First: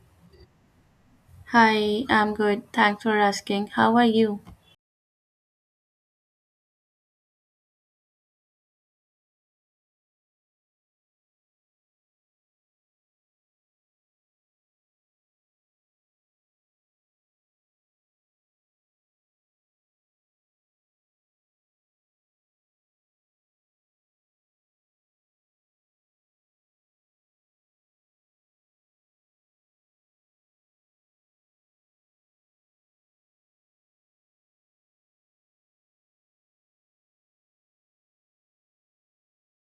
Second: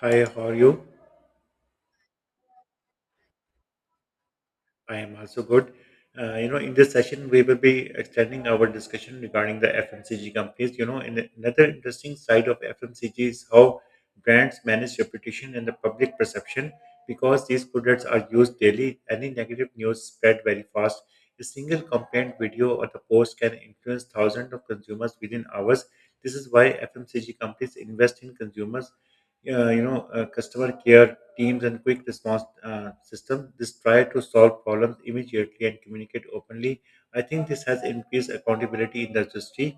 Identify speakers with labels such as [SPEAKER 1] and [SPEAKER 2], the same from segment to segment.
[SPEAKER 1] Hi, how are you?
[SPEAKER 2] Hi, I'm good. Thanks for asking. How are you?
[SPEAKER 1] I am also good. In this session, we will be extending our discussion regarding the FMCG companies. And another interesting side of FMCG is how brands manage reputation and the public perception because these products are used daily. Any negative news spread very fast. A single complaint video or the post can influence thousands of consumers within hours. This is why FMCG companies invest in consumers customer care teams and quick response system this try to solve problems immediately and communicate openly. I think this has increased accountability in the industry.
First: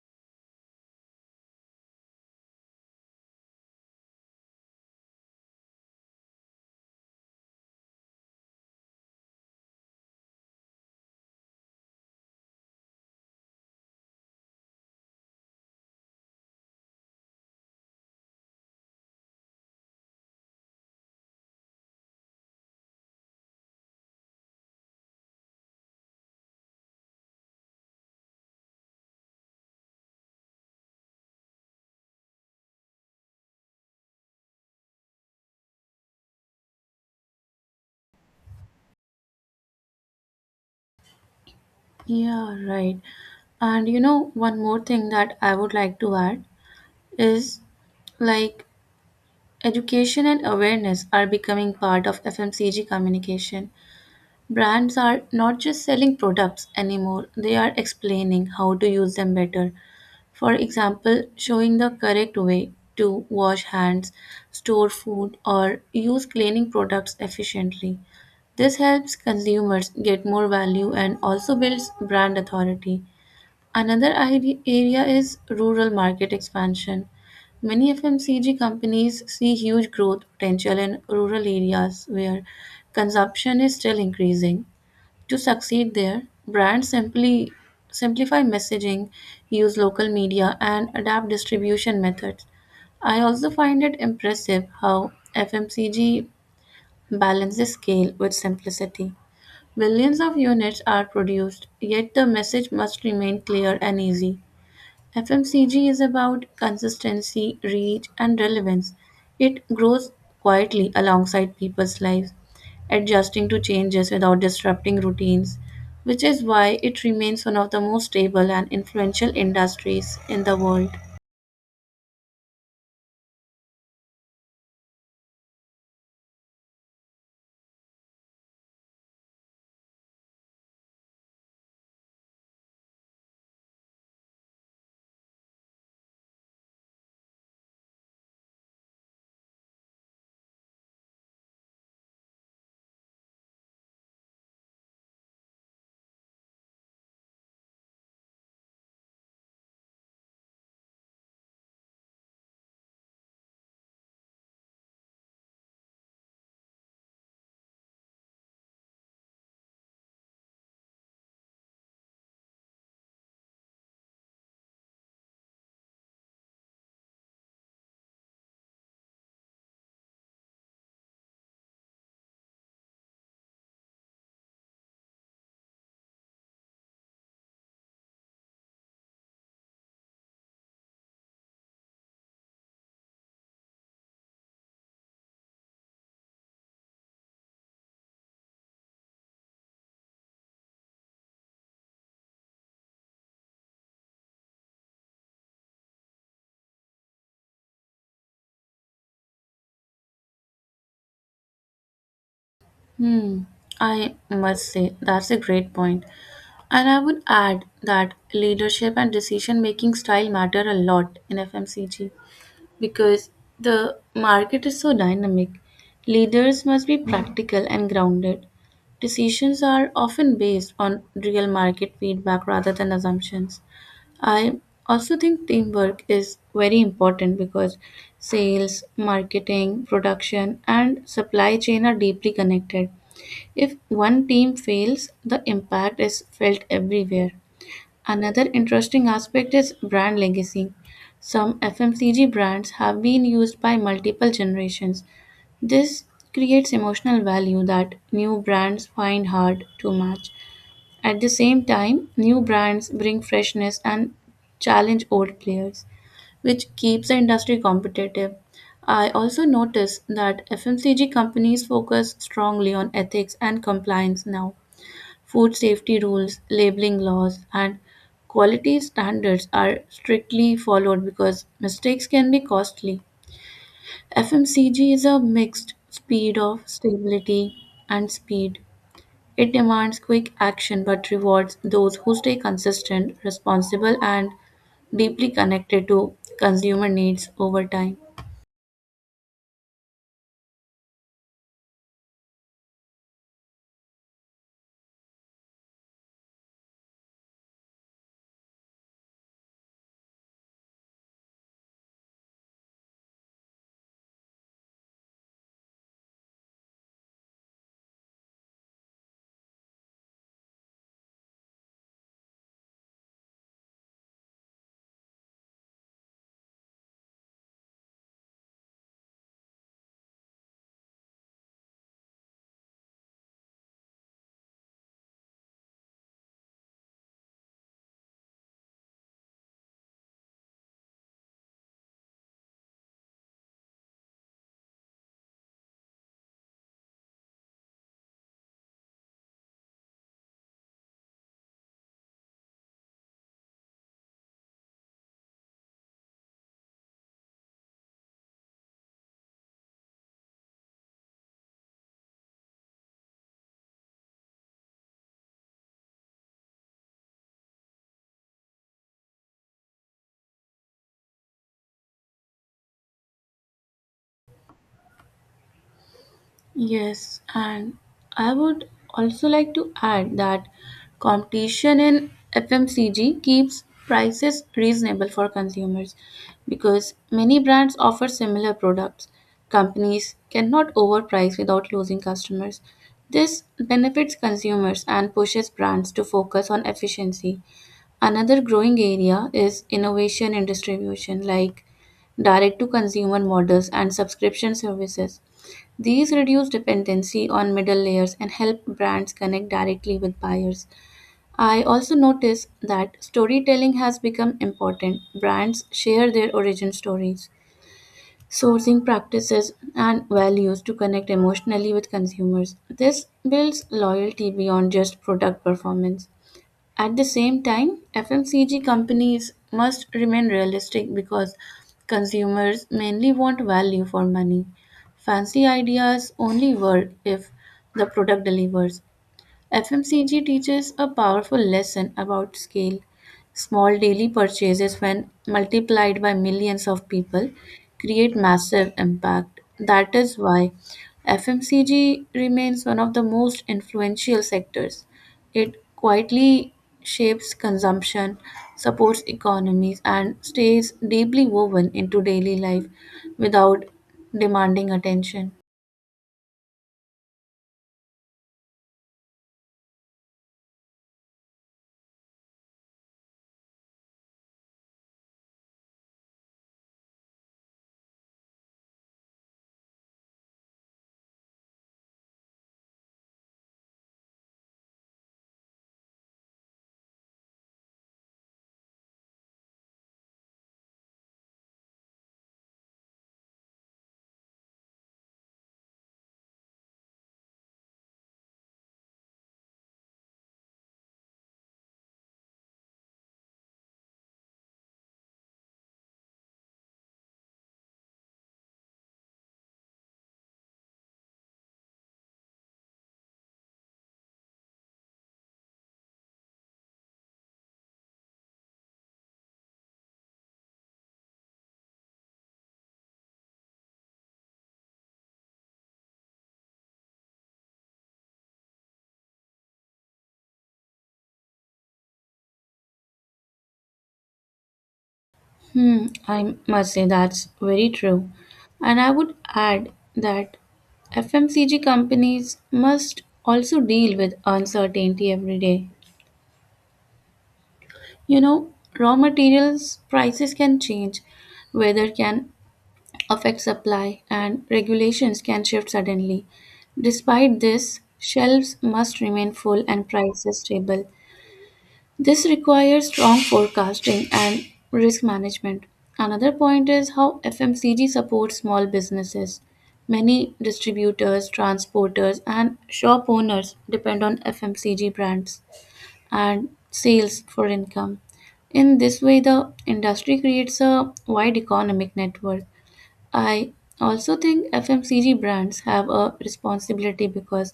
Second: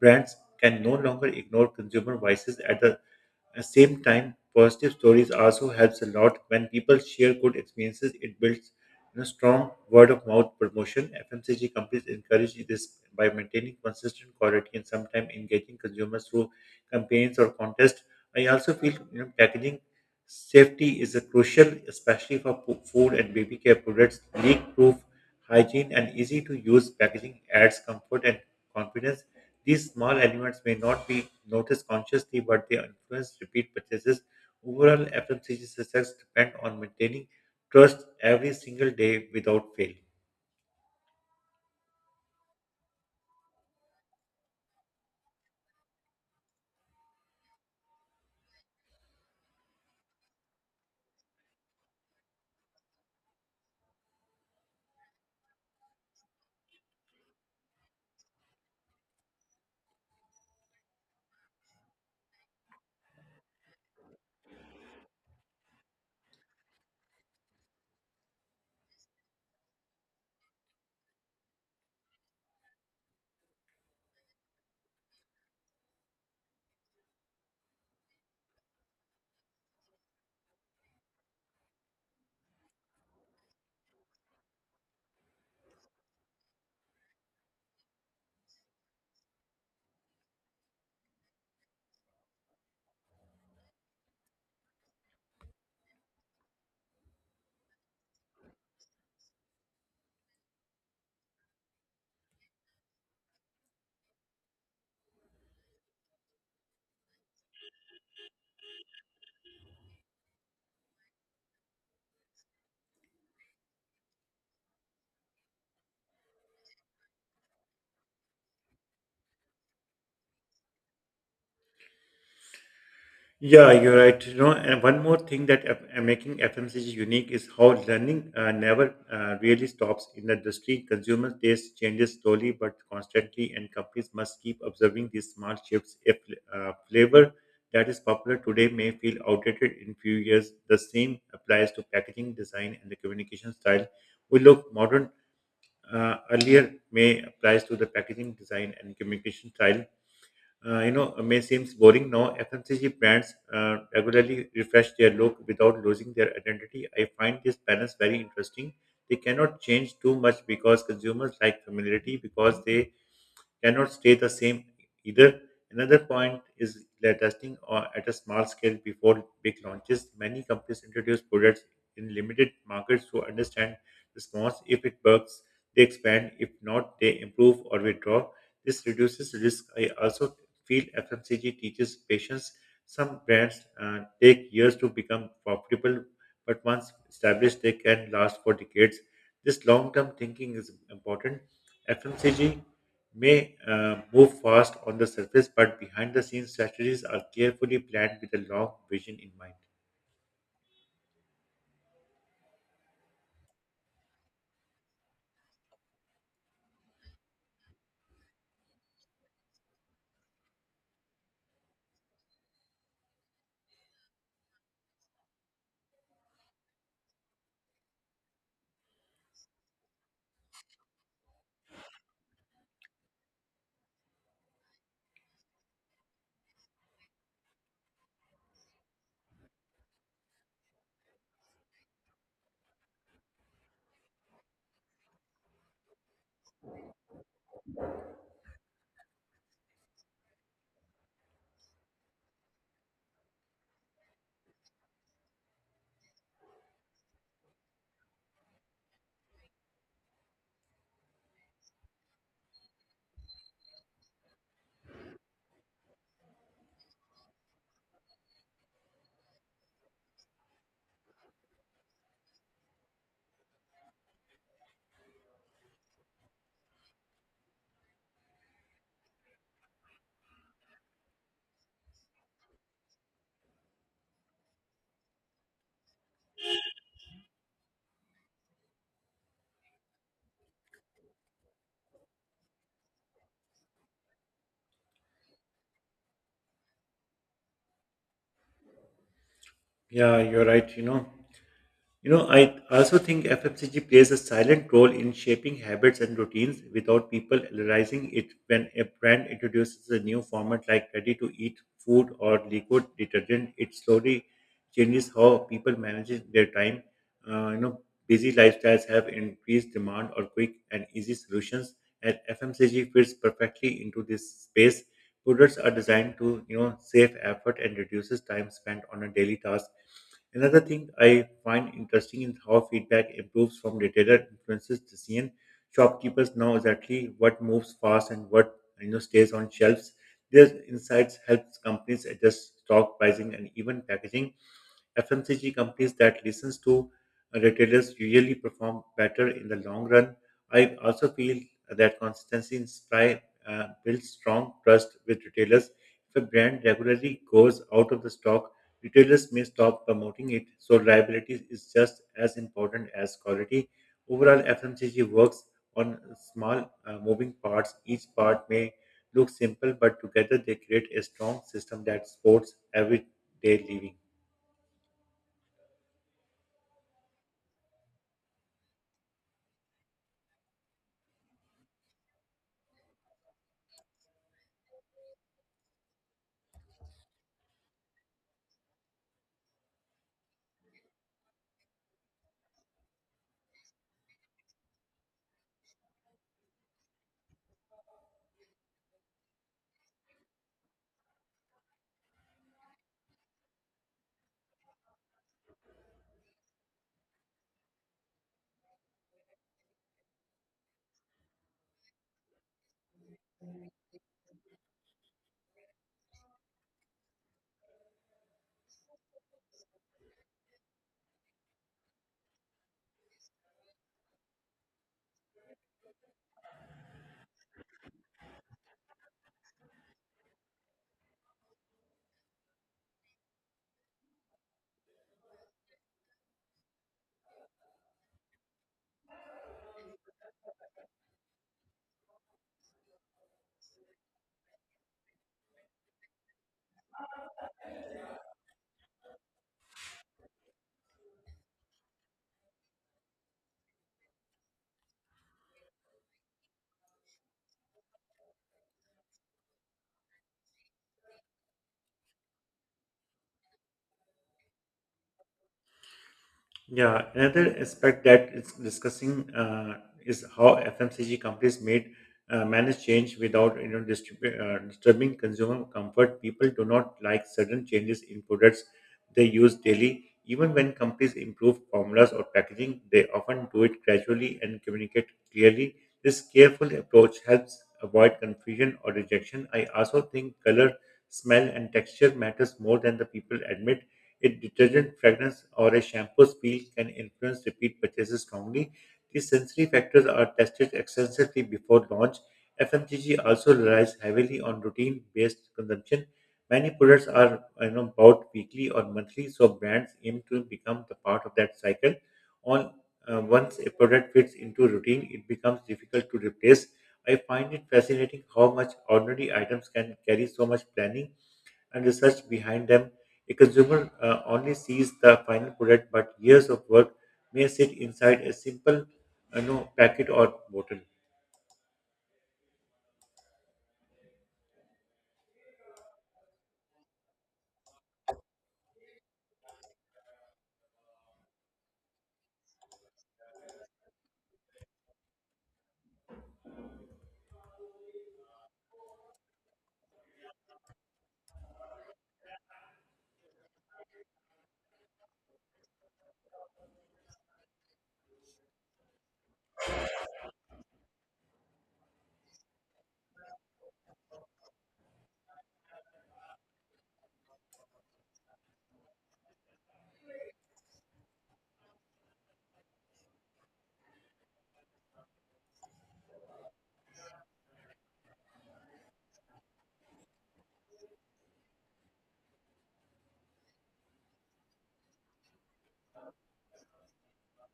[SPEAKER 1] Brands can no longer ignore consumer voices At the same time, positive stories also helps a lot. When people share good experiences, it builds, strong word of mouth promotion. FMCG companies encourage this by maintaining consistent quality and sometimes engaging consumers through campaigns or contests. I also feel, packaging safety is a crucial, especially for food and baby care products. Leak-proof, hygiene, and easy-to-use packaging adds comfort and confidence. These small elements may not be noticed consciously, but they influence repeat purchases. Overall, FMCG success depends on maintaining trust every single day without fail.
[SPEAKER 2] Yeah, right. And you know, one more thing that I would like to add is like education and awareness are becoming part of FMCG communication. Brands are not just selling products anymore, they are explaining how to use them better. For example, showing the correct way to wash hands, store food, or use cleaning products efficiently. This helps consumers get more value and also builds brand authority. Another area is rural market expansion. Many FMCG companies see huge growth potential in rural areas where consumption is still increasing. To succeed there, brands simply simplify messaging, use local media, and adapt distribution methods. I also find it impressive how FMCG balances scale with simplicity. Millions of units are produced, yet the message must remain clear and easy. FMCG is about consistency, reach, and relevance. It grows quietly alongside people's lives, adjusting to changes without disrupting routines, which is why it remains one of the most stable and influential industries in the world.
[SPEAKER 1] Yeah, you're right. You know, and one more thing that F- Making FMCG unique is how learning never really stops in the industry. Consumer taste changes slowly but constantly, and companies must keep observing these small shifts. If Flavor that is popular today may feel outdated in few years, the same applies to packaging design and the communication style. We look modern earlier may applies to the packaging design and communication style You know may seems boring now. FMCG brands regularly refresh their look without losing their identity. I find this balance very interesting. They cannot change too much because consumers like familiarity, because they cannot stay the same either. Another point is that testing or at a small scale before big launches. Many companies introduce products in limited markets to understand response. If it works, they expand. If not, they improve or withdraw. This reduces risk. I also feel FMCG teaches patience. Some brands take years to become profitable, but once established, they can last for decades. This long term thinking is important. FMCG may move fast on the surface, but behind the scenes strategies are carefully planned with a long vision in mind.
[SPEAKER 2] Hmm, I must say, that's a great point. And I would add that leadership and decision making style matter a lot in FMCG because the market is so dynamic. Leaders must be practical and grounded. Decisions are often based on real market feedback rather than assumptions. I also think teamwork is very important because sales, marketing, production, and supply chain are deeply connected. If one team fails, the impact is felt everywhere. Another interesting aspect is brand legacy. Some FMCG brands have been used by multiple generations. This creates emotional value that new brands find hard to match. At the same time, new brands bring freshness and challenge old players, which keeps the industry competitive. I also notice that FMCG companies focus strongly on ethics and compliance now. Food safety rules, labeling laws, and quality standards are strictly followed because mistakes can be costly. FMCG is a mixed speed of stability and speed. It demands quick action but rewards those who stay consistent, responsible, and deeply connected to consumer needs over time.
[SPEAKER 1] Yeah, you're right. I also think FMCG plays a silent role in shaping habits and routines without people realizing it. When a brand introduces a new format like ready to eat food or liquid detergent, it slowly changes how people manage their time. Uh, you know, Busy lifestyles have increased demand or quick and easy solutions, and FMCG fits perfectly into this space. Products are designed to, save effort and reduces time spent on a daily task. Another thing I find interesting is how feedback improves from retailer influences decision. Shopkeepers know exactly what moves fast and what, stays on shelves. These insights helps companies adjust stock pricing and even packaging. FMCG companies that listens to retailers usually perform better in the long run. I also feel that consistency in supply builds strong trust with retailers. If a brand regularly goes out of the stock, retailers may stop promoting it. So reliability is just as important as quality. Overall, FMCG works on small moving parts. Each part may look simple, but together they create a strong system that supports everyday living.
[SPEAKER 2] Yes, and I would also like to add that competition in FMCG keeps prices reasonable for consumers because many brands offer similar products. Companies cannot overprice without losing customers. This benefits consumers and pushes brands to focus on efficiency. Another growing area is innovation in distribution, like direct to consumer models and subscription services. These reduce dependency on middle layers and help brands connect directly with buyers. I also notice that storytelling has become important. Brands share their origin stories, sourcing practices, and values to connect emotionally with consumers. This builds loyalty beyond just product performance. At the same time, FMCG companies must remain realistic because consumers mainly want value for money. Fancy ideas only work if the product delivers. FMCG teaches a powerful lesson about scale. Small daily purchases, when multiplied by millions of people, create massive impact. That is why FMCG remains one of the most influential sectors. It quietly shapes consumption, supports economies, and stays deeply woven into daily life without demanding attention.
[SPEAKER 1] Yeah, another aspect that it's discussing is how FMCG companies made manage change without, disturbing consumer comfort. People do not like sudden changes in products they use daily. Even when companies improve formulas or packaging, they often do it gradually and communicate clearly. This careful approach helps avoid confusion or rejection. I also think color, smell, and texture matters more than the people admit. A detergent fragrance or a shampoo smell can influence repeat purchases strongly. These sensory factors are tested extensively before launch. FMCG also relies heavily on routine-based consumption. Many products are, bought weekly or monthly, so brands aim to become the part of that cycle. On Once a product fits into routine, it becomes difficult to replace. I find it fascinating how much ordinary items can carry so much planning and research behind them. A consumer only sees the final product, but years of work may sit inside a simple, no, packet or bottle.
[SPEAKER 2] Hmm, I must say that's very true. And I would add that FMCG companies must also deal with uncertainty every day. You know, raw materials prices can change, weather can affect supply, and regulations can shift suddenly. Despite this, shelves must remain full and prices stable. This requires strong forecasting and risk management. Another point is how FMCG supports small businesses. Many distributors, transporters, and shop owners depend on FMCG brands and sales for income. In this way, the industry creates a wide economic network. I also think FMCG brands have a responsibility because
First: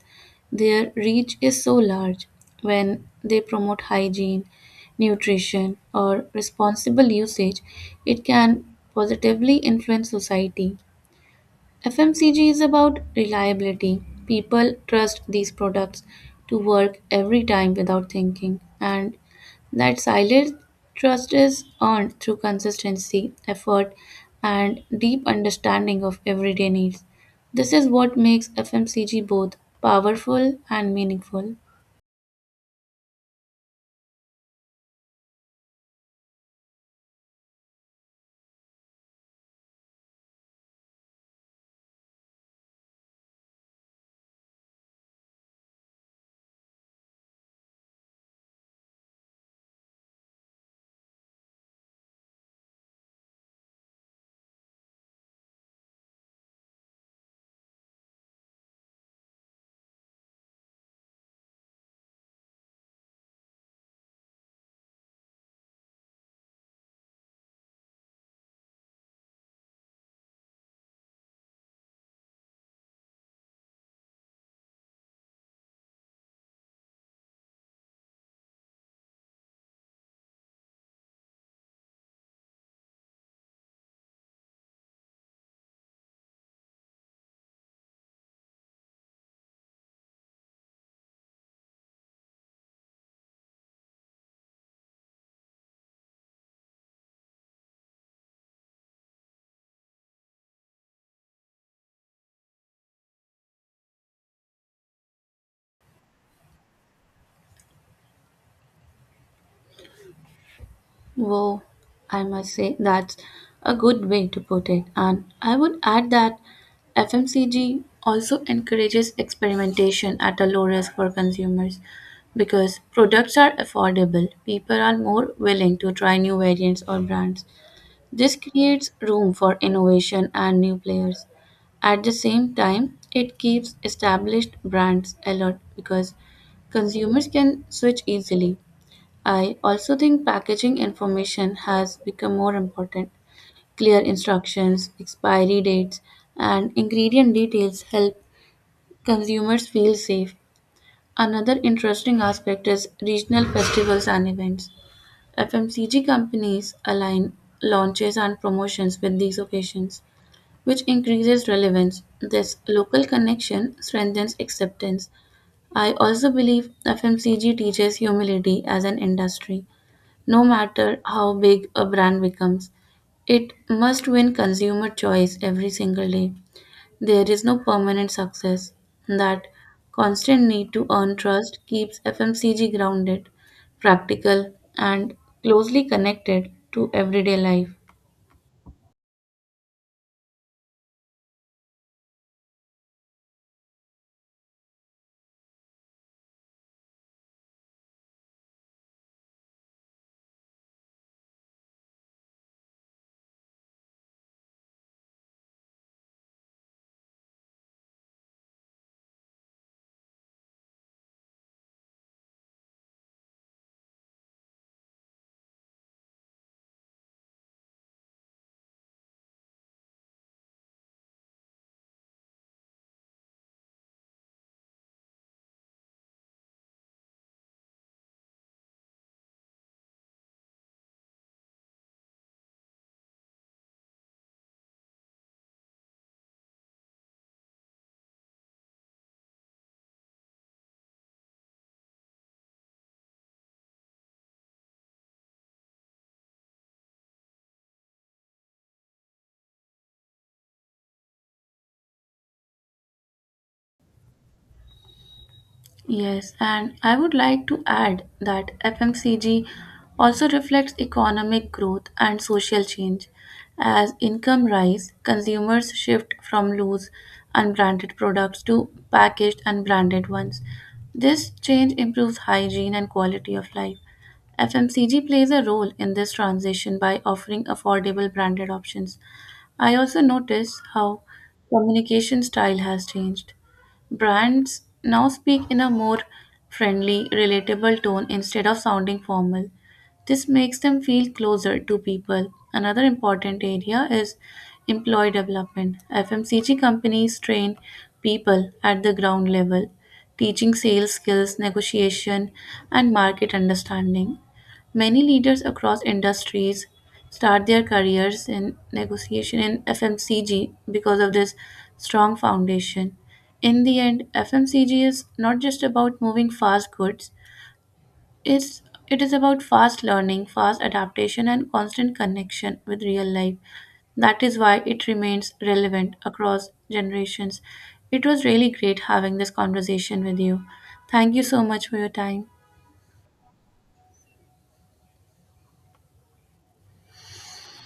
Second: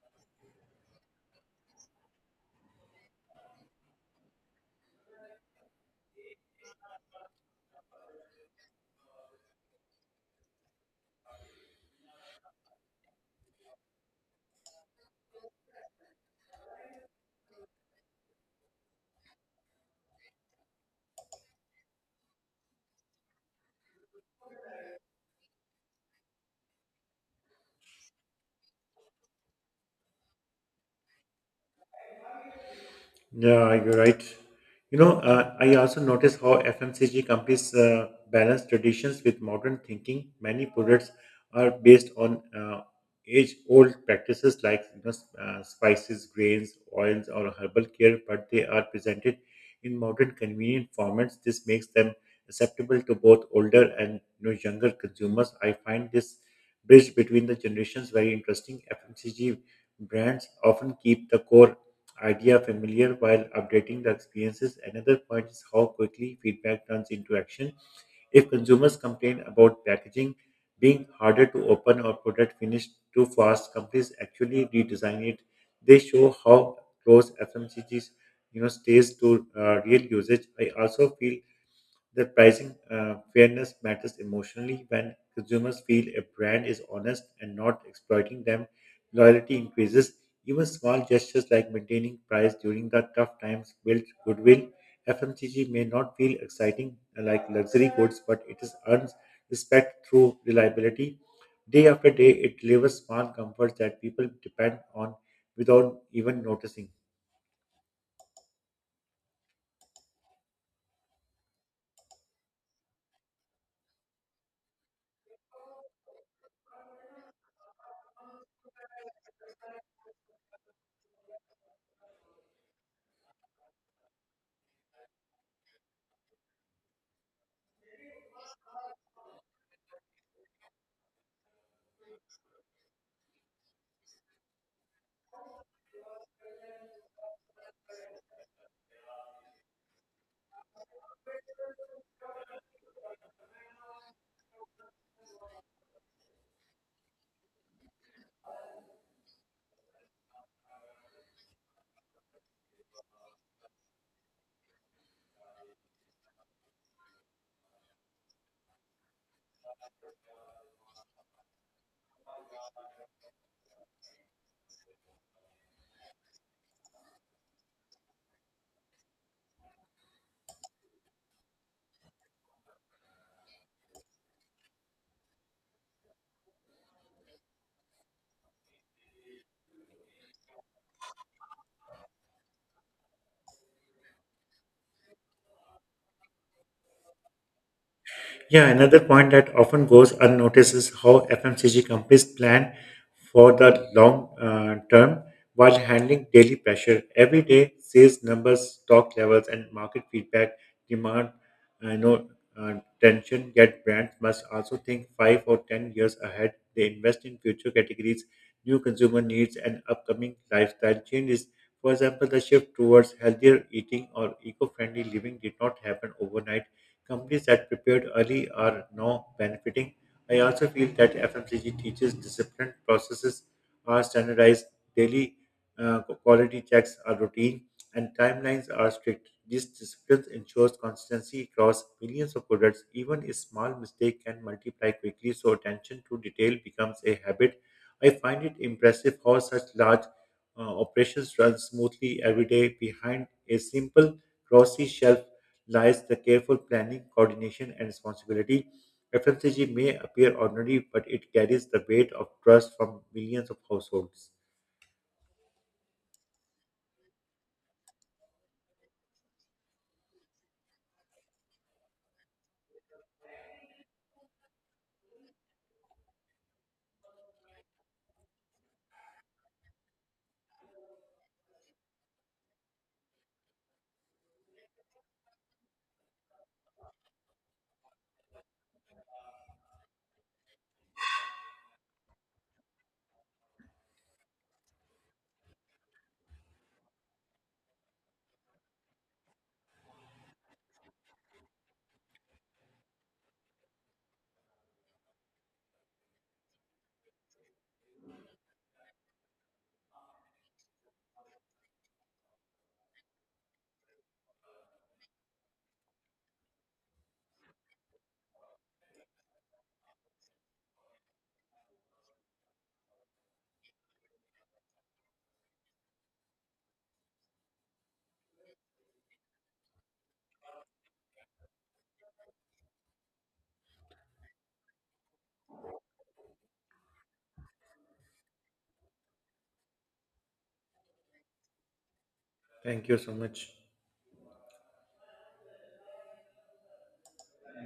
[SPEAKER 2] their reach is so large. When they promote hygiene, nutrition, or responsible usage, it can positively influence society. FMCG is about reliability. People trust these products to work every time without thinking, and that silent trust is earned through consistency, effort, and deep understanding of everyday needs. This is what makes FMCG both powerful and meaningful.
[SPEAKER 1] Yeah, you're right. I also notice how FMCG companies balance traditions with modern thinking. Many products are based on age-old practices like, spices, grains, oils, or herbal care, but they are presented in modern, convenient formats. This makes them acceptable to both older and, younger consumers. I find this bridge between the generations very interesting. FMCG brands often keep the core idea familiar while updating the experiences. Another point is how quickly feedback turns into action. If consumers complain about packaging being harder to open or product finished too fast, companies actually redesign it. They show how close FMCGs, stays to real usage. I also feel the pricing fairness matters emotionally. When consumers feel a brand is honest and not exploiting them, loyalty increases. Even small gestures like maintaining price during the tough times build goodwill. FMCG may not feel exciting like luxury goods, but it is earns respect through reliability. Day after day, it delivers small comforts that people depend on without even noticing.
[SPEAKER 2] Wow, I must say that's a good way to put it. And I would add that FMCG also encourages experimentation at a low risk for consumers. Because products are affordable, people are more willing to try new variants or brands. This creates room for innovation and new players. At the same time, it keeps established brands alert because consumers can switch easily. I also think packaging information has become more important. Clear instructions, expiry dates, and ingredient details help consumers feel safe. Another interesting aspect is regional festivals and events. FMCG companies align launches and promotions with these occasions, which increases relevance. This local connection strengthens acceptance. I also believe FMCG teaches humility as an industry. No matter how big a brand becomes, it must win consumer choice every single day. There is no permanent success. That constant need to earn trust keeps FMCG grounded, practical, and closely connected to everyday life.
[SPEAKER 1] Yeah, another point that often goes unnoticed is how FMCG companies plan for the long term while handling daily pressure. Every day, sales numbers, stock levels, and market feedback demand, no, uh, tension, yet brands must also think 5 or 10 years ahead. They invest in future categories, new consumer needs, and upcoming lifestyle changes. For example, the shift towards healthier eating or eco friendly living did not happen overnight. Companies that prepared early are now benefiting. I also feel that FMCG teaches discipline, processes are standardized, daily quality checks are routine, and timelines are strict. This discipline ensures consistency across millions of products. Even a small mistake can multiply quickly, so attention to detail becomes a habit. I find it impressive how such large operations run smoothly every day. Behind a simple crossy shelf lies the careful planning, coordination, and responsibility. FMCG may appear ordinary, but it carries the weight of trust from millions of households.
[SPEAKER 2] Yes, and I would like to add that FMCG also reflects economic growth and social change. As income rise, consumers shift from loose unbranded products to packaged and branded ones. This change improves hygiene and quality of life. FMCG plays a role in this transition by offering affordable branded options. I also notice how communication style has changed. Brands now speak in a more friendly, relatable tone instead of sounding formal. This makes them feel closer to people. Another important area is employee development. FMCG companies train people at the ground level, teaching sales skills, negotiation, and market understanding. Many leaders across industries start their careers in negotiation in FMCG because of this strong foundation. In the end, FMCG is not just about moving fast goods, it's, it is about fast learning, fast adaptation, and constant connection with real life. That is why it remains relevant across generations. It was really great having this conversation with you. Thank you so much for your time.
[SPEAKER 1] Thank you so much.